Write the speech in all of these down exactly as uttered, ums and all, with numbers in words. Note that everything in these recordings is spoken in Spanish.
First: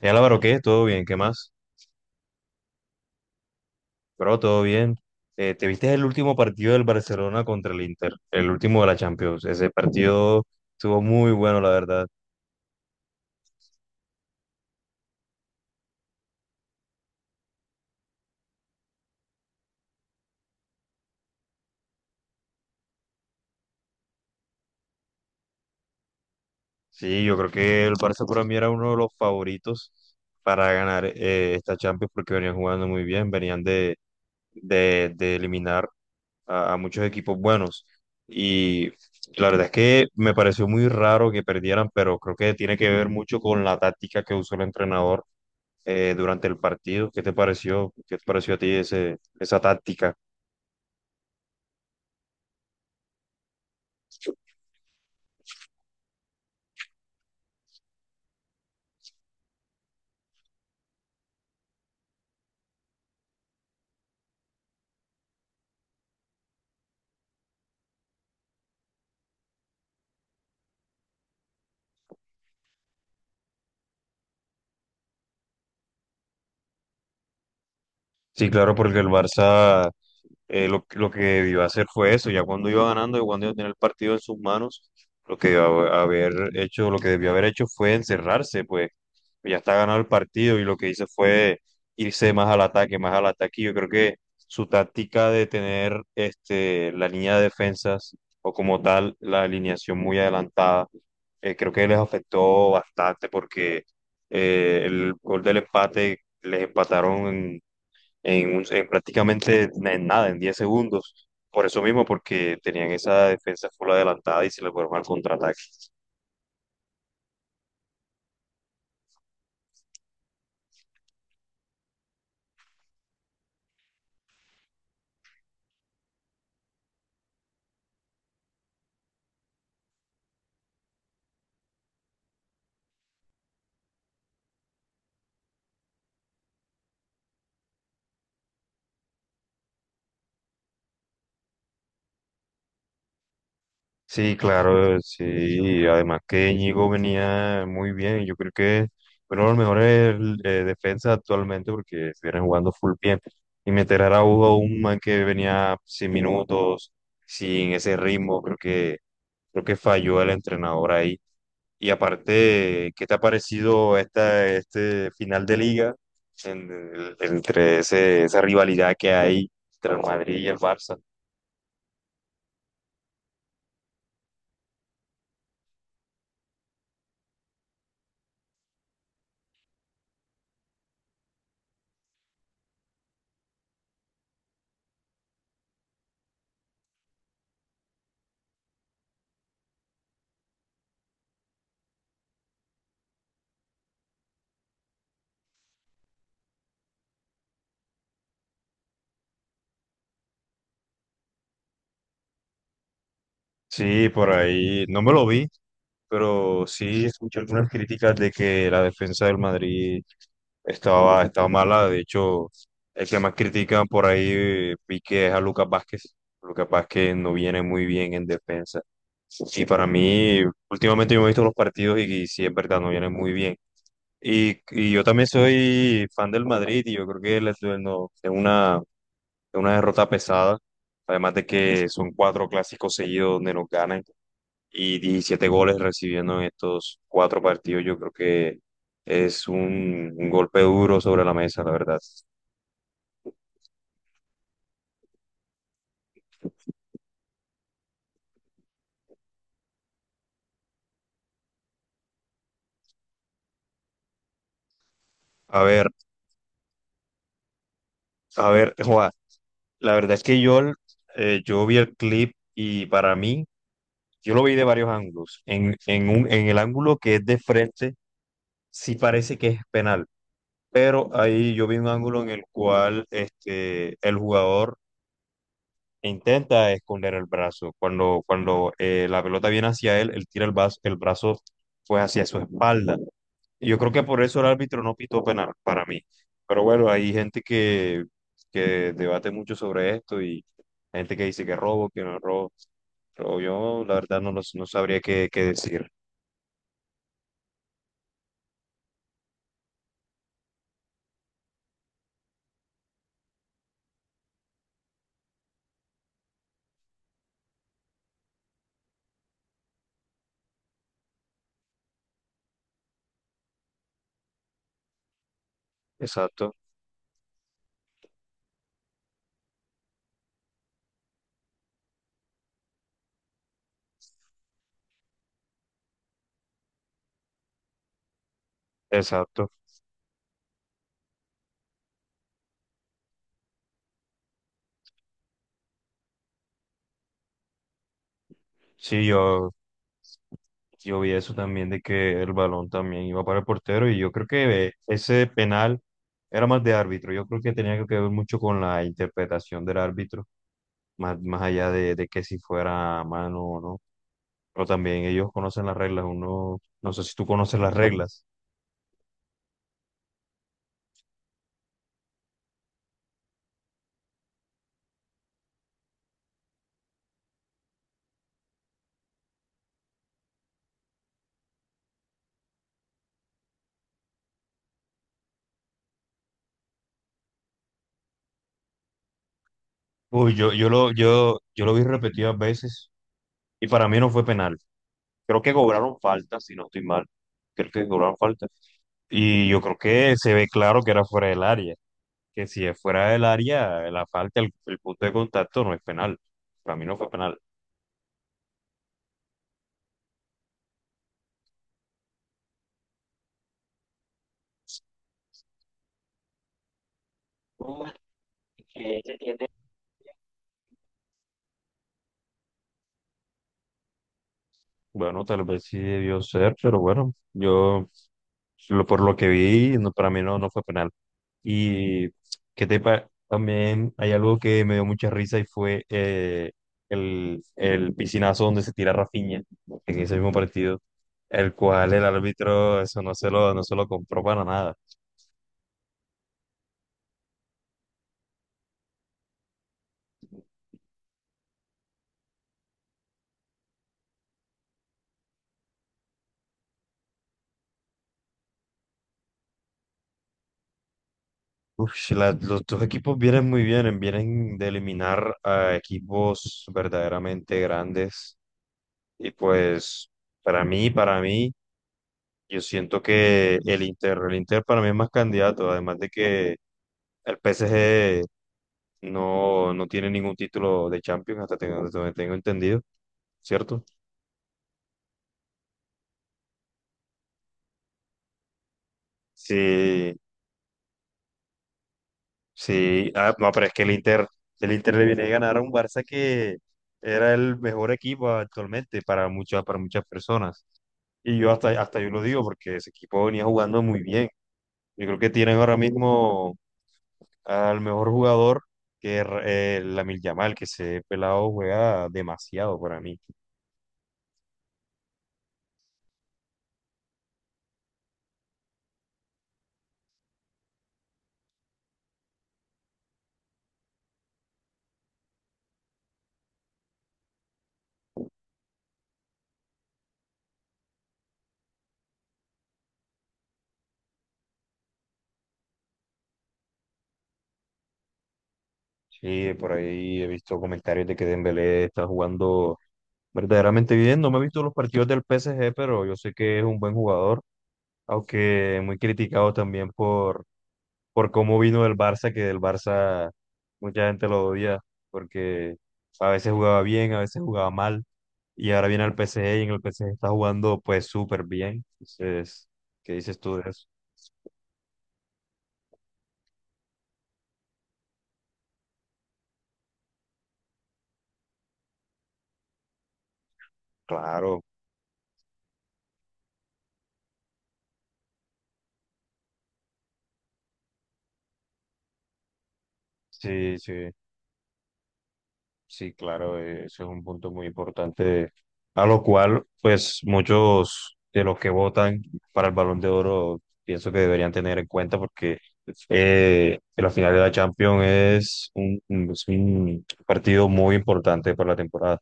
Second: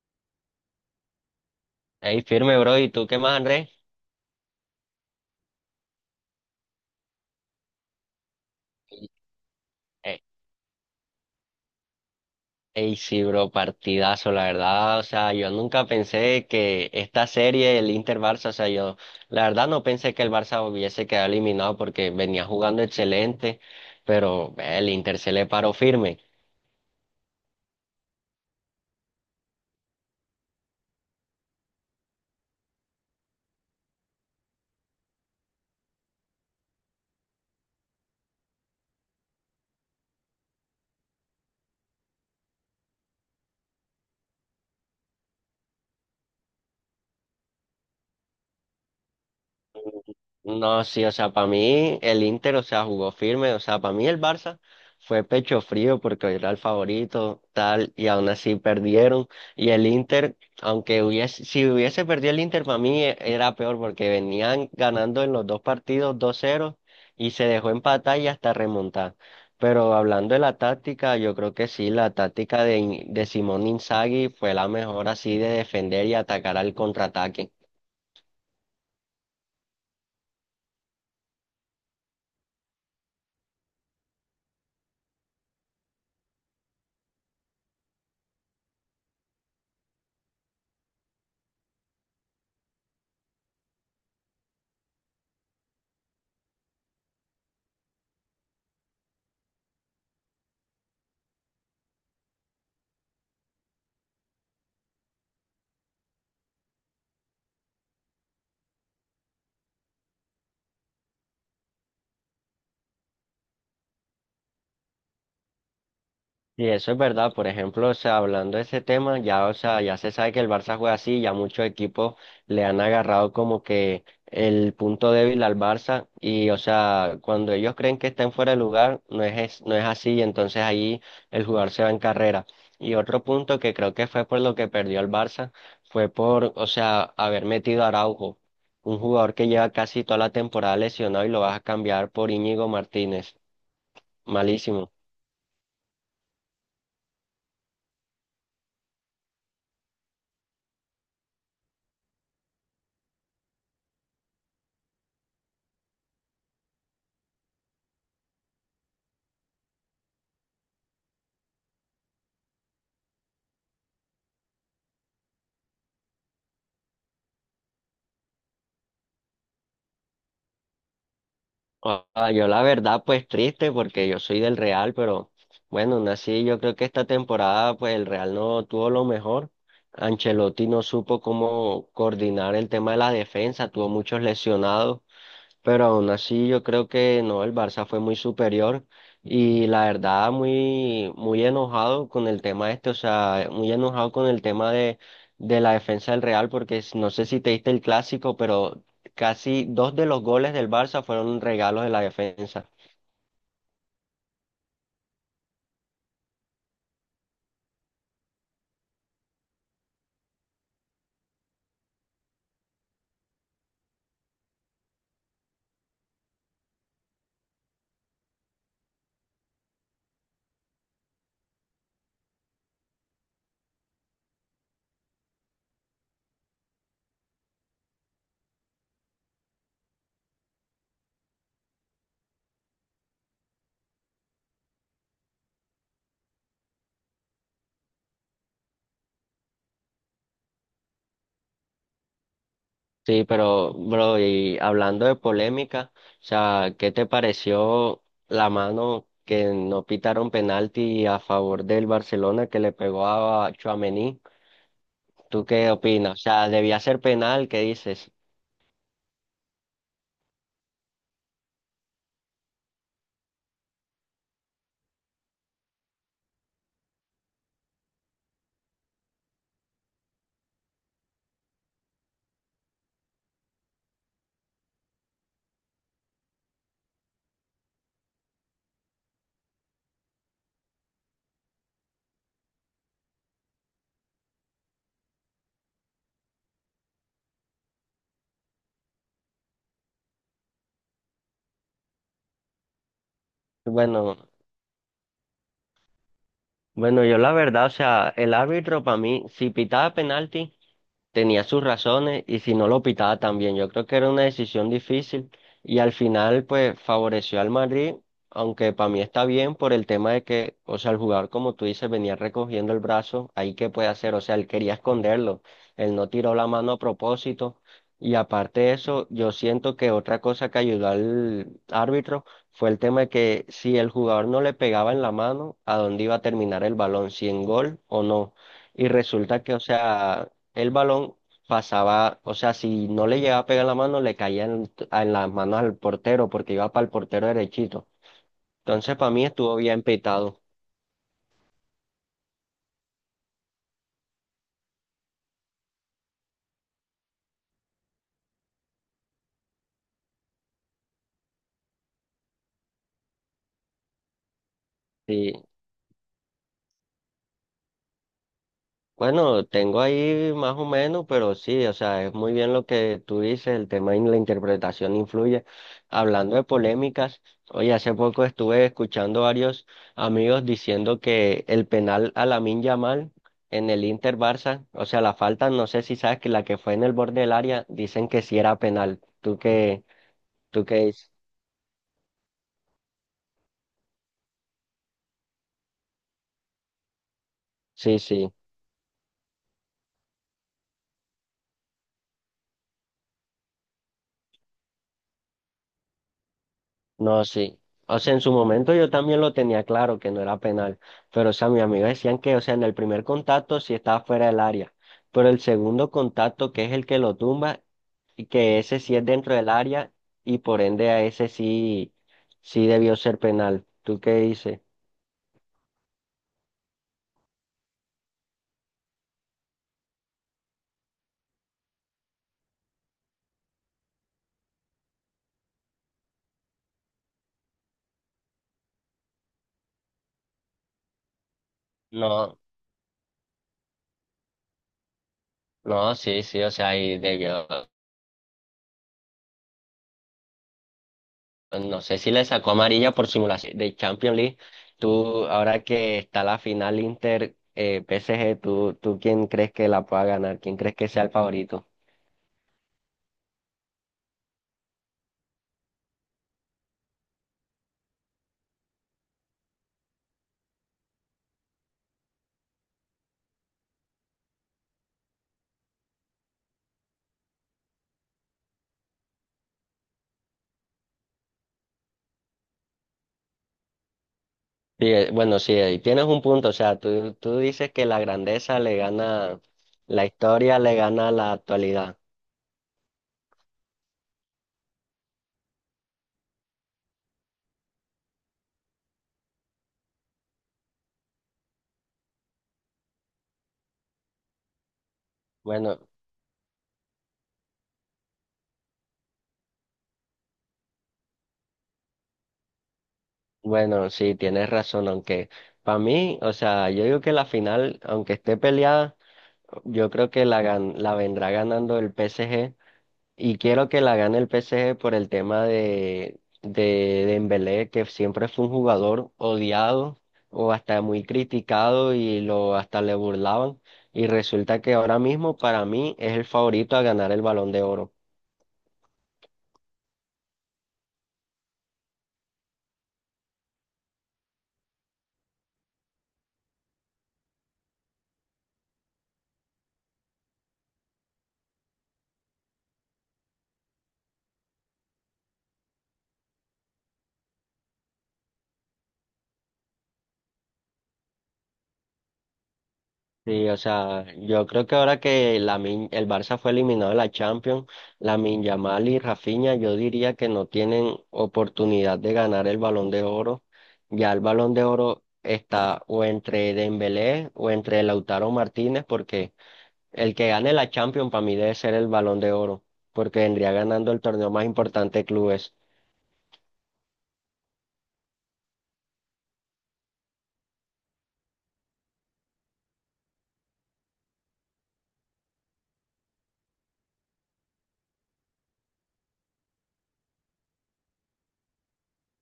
Eh, Álvaro, ¿qué? ¿Todo bien? ¿Qué más? Ey, firme, bro. ¿Y tú qué más, Andrés? Bro, todo bien. Eh, ¿te viste el último partido del Barcelona contra el Inter? El último de la Champions. Ese Ey, partido estuvo muy bueno, la verdad. ey, sí, bro, partidazo, la verdad. O sea, yo nunca pensé que esta serie, el Inter-Barça, o sea, yo la verdad no pensé que el Barça hubiese quedado eliminado porque venía jugando excelente, pero eh, el Inter se le paró firme. Sí, yo creo que el Barça para mí era uno de los favoritos para ganar eh, esta Champions porque venían jugando muy bien, venían de, de, de eliminar a, a muchos equipos buenos. Y la verdad es que me pareció muy raro que perdieran, pero creo que tiene que ver mucho con la táctica que usó el entrenador eh, durante el partido. ¿Qué te pareció? ¿Qué te pareció a ti ese, esa táctica? No, sí, o sea, para mí el Inter, o sea, jugó firme, o sea, para mí el Barça fue pecho frío porque era el favorito, tal, y aún así perdieron. Y el Inter, aunque hubiese, si hubiese perdido el Inter, para mí e- era peor porque venían ganando en los dos partidos dos cero y se dejó empatar y hasta remontar. Pero hablando de la táctica, yo creo que sí, la táctica de, In- de Simón Inzaghi fue la mejor así de defender y atacar al contraataque. Sí, claro, porque el Barça eh, lo, lo que debió hacer fue eso, ya cuando iba ganando y cuando iba a tener el partido en sus manos, lo que debió haber hecho, lo que debió haber hecho fue encerrarse, pues ya está ganado el partido y lo que hizo fue irse más al ataque, más al ataque. y Yo creo que su táctica de tener este, la línea de defensas o como tal la alineación muy adelantada, eh, creo que les afectó bastante porque eh, el gol del empate les empataron en, un- en prácticamente en nada, en diez segundos. Por eso mismo, porque tenían esa defensa full adelantada y se le fueron al contraataque. Y eso es verdad, por ejemplo, o sea, hablando de ese tema, ya, o sea, ya se sabe que el Barça juega así, ya muchos equipos le han agarrado como que el punto débil al Barça y, o sea, cuando ellos creen que están fuera de lugar, no es, es- no es así y entonces ahí el jugador se va en carrera. Y otro punto que creo que fue por lo que perdió el Barça fue por, o sea, haber metido a Araujo, un jugador que lleva casi toda la temporada lesionado y lo vas a cambiar por Íñigo Martínez. Sí, Malísimo. claro, sí. Además que Íñigo venía muy bien. Yo creo que es uno de los mejores eh, defensas actualmente porque estuvieron jugando full bien. Y meter a Araujo, un man que venía sin minutos, sin ese ritmo, creo que, creo que falló el entrenador ahí. Y aparte, ¿qué te ha parecido esta, este final de liga en- entre ese- esa rivalidad que hay entre el Madrid y el Barça? Ah, yo la verdad, pues triste porque yo soy del Real, pero bueno, nací, yo creo que esta temporada pues el Real no tuvo lo mejor. Ancelotti no supo cómo coordinar el tema de la defensa, tuvo muchos lesionados. Pero aún así yo creo que no, el Barça fue muy superior y la verdad muy, muy enojado con el tema este, o sea, muy enojado con el tema de, de la defensa del Real porque s- no sé si te diste el clásico, pero casi dos de los goles del Barça fueron regalos de la defensa. Sí, por ahí no me lo vi, pero sí escuché algunas críticas de que la defensa del Madrid estaba, estaba mala. De hecho, el que más critican por ahí eh, vi que es a Lucas Vázquez. Lucas Vázquez no viene muy bien en defensa. Y para mí, últimamente yo me he visto los partidos y, y sí es verdad, no viene muy bien. Y, y yo también soy fan del Madrid y yo creo que les no, es una, es una derrota pesada, además de que son cuatro clásicos seguidos donde nos ganan y diecisiete goles recibiendo en estos cuatro partidos, yo creo que es un, un golpe duro sobre la mesa, la verdad. Sí, pero bro, y hablando de polémica, o sea, ¿qué te pareció la mano que no pitaron penalti a favor del Barcelona que le pegó a Tchouaméni? ¿Tú A qué ver, opinas? O sea, ¿debía ser penal? ¿Qué dices? a ver, Juan, la verdad es que yo, eh, yo vi el clip y para mí, yo lo vi de varios ángulos. En, en, un, en el ángulo que es de frente, sí parece que es penal, pero ahí yo vi un ángulo en el cual este, el jugador intenta esconder el brazo. Cuando, cuando eh, la pelota viene hacia él, él tira el brazo, el brazo pues hacia su espalda. Y yo creo que por eso el árbitro no pitó penal para mí. Pero bueno, hay gente que, que debate mucho sobre esto y gente que dice que robo, que no es robo. Pero yo la Bueno, verdad no, lo- no sabría qué, qué decir. bueno, yo la verdad, o sea, el árbitro para mí, si pitaba penalti, tenía sus razones y si no lo pitaba también. Yo creo que era una decisión difícil y al final pues favoreció al Madrid, aunque para mí está bien por el tema de que, o sea, el jugador como tú dices venía recogiendo el brazo, ahí qué puede hacer, o sea, él quería esconderlo, él no tiró la Exacto, mano a propósito y aparte de eso, yo siento que otra cosa que ayudó al árbitro fue el tema de que si el jugador no le pegaba en la mano, ¿a dónde iba a terminar el balón? ¿Si en gol o no? Y resulta exacto. que, o sea, el balón pasaba, o sea, si no le llegaba a pegar la mano, le caía en, en las manos al portero porque iba para el portero derechito. Entonces, Sí, para mí yo, estuvo bien pitado. yo vi eso también de que el balón también iba para el portero y yo creo que ese penal era más de árbitro. Yo creo que tenía que ver mucho con la interpretación del árbitro, más, más allá de, de que si fuera mano o no. Pero también ellos Sí, conocen las reglas. Uno, no sé si tú conoces las reglas. bueno, tengo ahí más o menos, pero sí, o sea, es muy bien lo que tú dices, el tema y la interpretación influye. Hablando de polémicas, hoy hace poco estuve escuchando varios amigos diciendo que el penal a Lamine Yamal en el Inter Barça, o sea, la falta, no sé si sabes que la que fue en el borde del área, dicen que sí era penal. ¿Tú qué, Uy, yo, tú yo qué lo, dices? yo, yo lo vi repetidas veces y para mí no fue penal. Creo que cobraron falta, si no estoy mal. Creo que Sí, cobraron sí. falta. Y yo creo que se ve claro que era fuera del área. Que si es fuera del área, la falta, el, el punto de contacto no es penal. Para mí no fue No, penal. sí. O sea, en su momento yo también lo tenía claro que no era penal, pero o sea, mis amigos decían que, o sea, en el primer contacto sí estaba fuera del área, pero el segundo contacto, que es el que lo tumba, y que ese sí es dentro del área y por ende a ese sí, sí debió ser penal. ¿Tú qué dices? Bueno, tal vez sí debió ser, pero bueno, yo lo- por lo que vi, no, para mí no, no fue penal. Y que te pa- también hay algo que me dio mucha risa y fue eh, el, el piscinazo donde se tira Rafinha en ese mismo partido, el cual el No, árbitro eso no se lo, no se lo compró para nada. no, sí, sí, o sea, ahí debió. No sé si le sacó amarilla por simulación de Champions League. Tú, ahora que está la final Inter eh, P S G, ¿tú, tú quién crees que la pueda ganar? ¿Quién crees que sea el favorito? Uf, si la- los dos equipos vienen muy bien, vienen de eliminar a equipos verdaderamente grandes. Y pues, para mí, para mí, yo siento que el Inter, el Inter para mí es más candidato, además de que el P S G no, no tiene ningún título de Champions, hasta tengo- hasta donde tengo entendido, ¿cierto? Sí, eh, bueno, sí, ahí tienes un punto. O sea, tú, tú dices que la grandeza le gana, la Sí, historia le gana la actualidad. sí, ah, no, pero es que el Inter, el Inter le viene a ganar a un Barça que era el mejor equipo actualmente para muchas, para muchas personas. Y yo hasta, hasta yo lo digo porque ese equipo venía jugando muy bien. Yo creo que tienen ahora Bueno, mismo al mejor jugador que es eh, Lamine Yamal, que ese pelado juega demasiado para mí. bueno, sí, tienes razón, aunque para mí, o sea, yo digo que la final, aunque esté peleada, yo creo que la, gan- la vendrá ganando el P S G. Y quiero que la gane el P S G por el tema de, de Dembélé, que siempre fue un jugador odiado o hasta muy criticado y lo hasta le burlaban. Y resulta que ahora mismo para mí es el favorito a ganar el Balón de Oro. Sí, por ahí he visto comentarios de que Dembélé está jugando verdaderamente bien. No me he visto los partidos del P S G, pero yo sé que es un buen jugador, aunque muy criticado también por por cómo vino del Barça, que del Barça mucha gente lo odia, porque a veces jugaba bien, a veces jugaba mal, y ahora viene al P S G y en el P S G está jugando pues súper bien. Entonces, ¿qué dices Sí, tú o de eso? sea, yo creo que ahora que Lamin- el Barça fue eliminado de la Champions, Lamine Yamal y Rafinha, yo diría que no tienen oportunidad de ganar el Balón de Oro. Ya el Balón Claro, de Oro está o entre Dembélé o entre Lautaro Martínez, porque el que gane la Champions para mí debe ser el Balón de Oro, porque vendría sí, ganando el sí. torneo más importante de clubes. Sí, claro, eh, ese es un punto muy importante, a lo cual, pues, muchos de los que votan para el Balón de Oro pienso que deberían tener en cuenta porque eh, la final de la Champions es un, un- es un partido muy importante para la temporada.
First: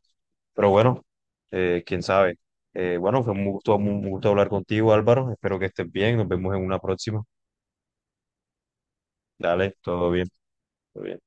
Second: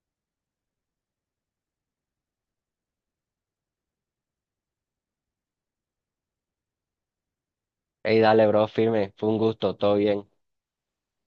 Pero bueno, eh, quién sabe. Eh, bueno, fue un gusto, un gusto hablar contigo, Álvaro. Espero que estés bien. Nos vemos en una próxima. Ey, dale, bro, firme, fue un Dale, gusto, todo todo bien. bien. Todo bien.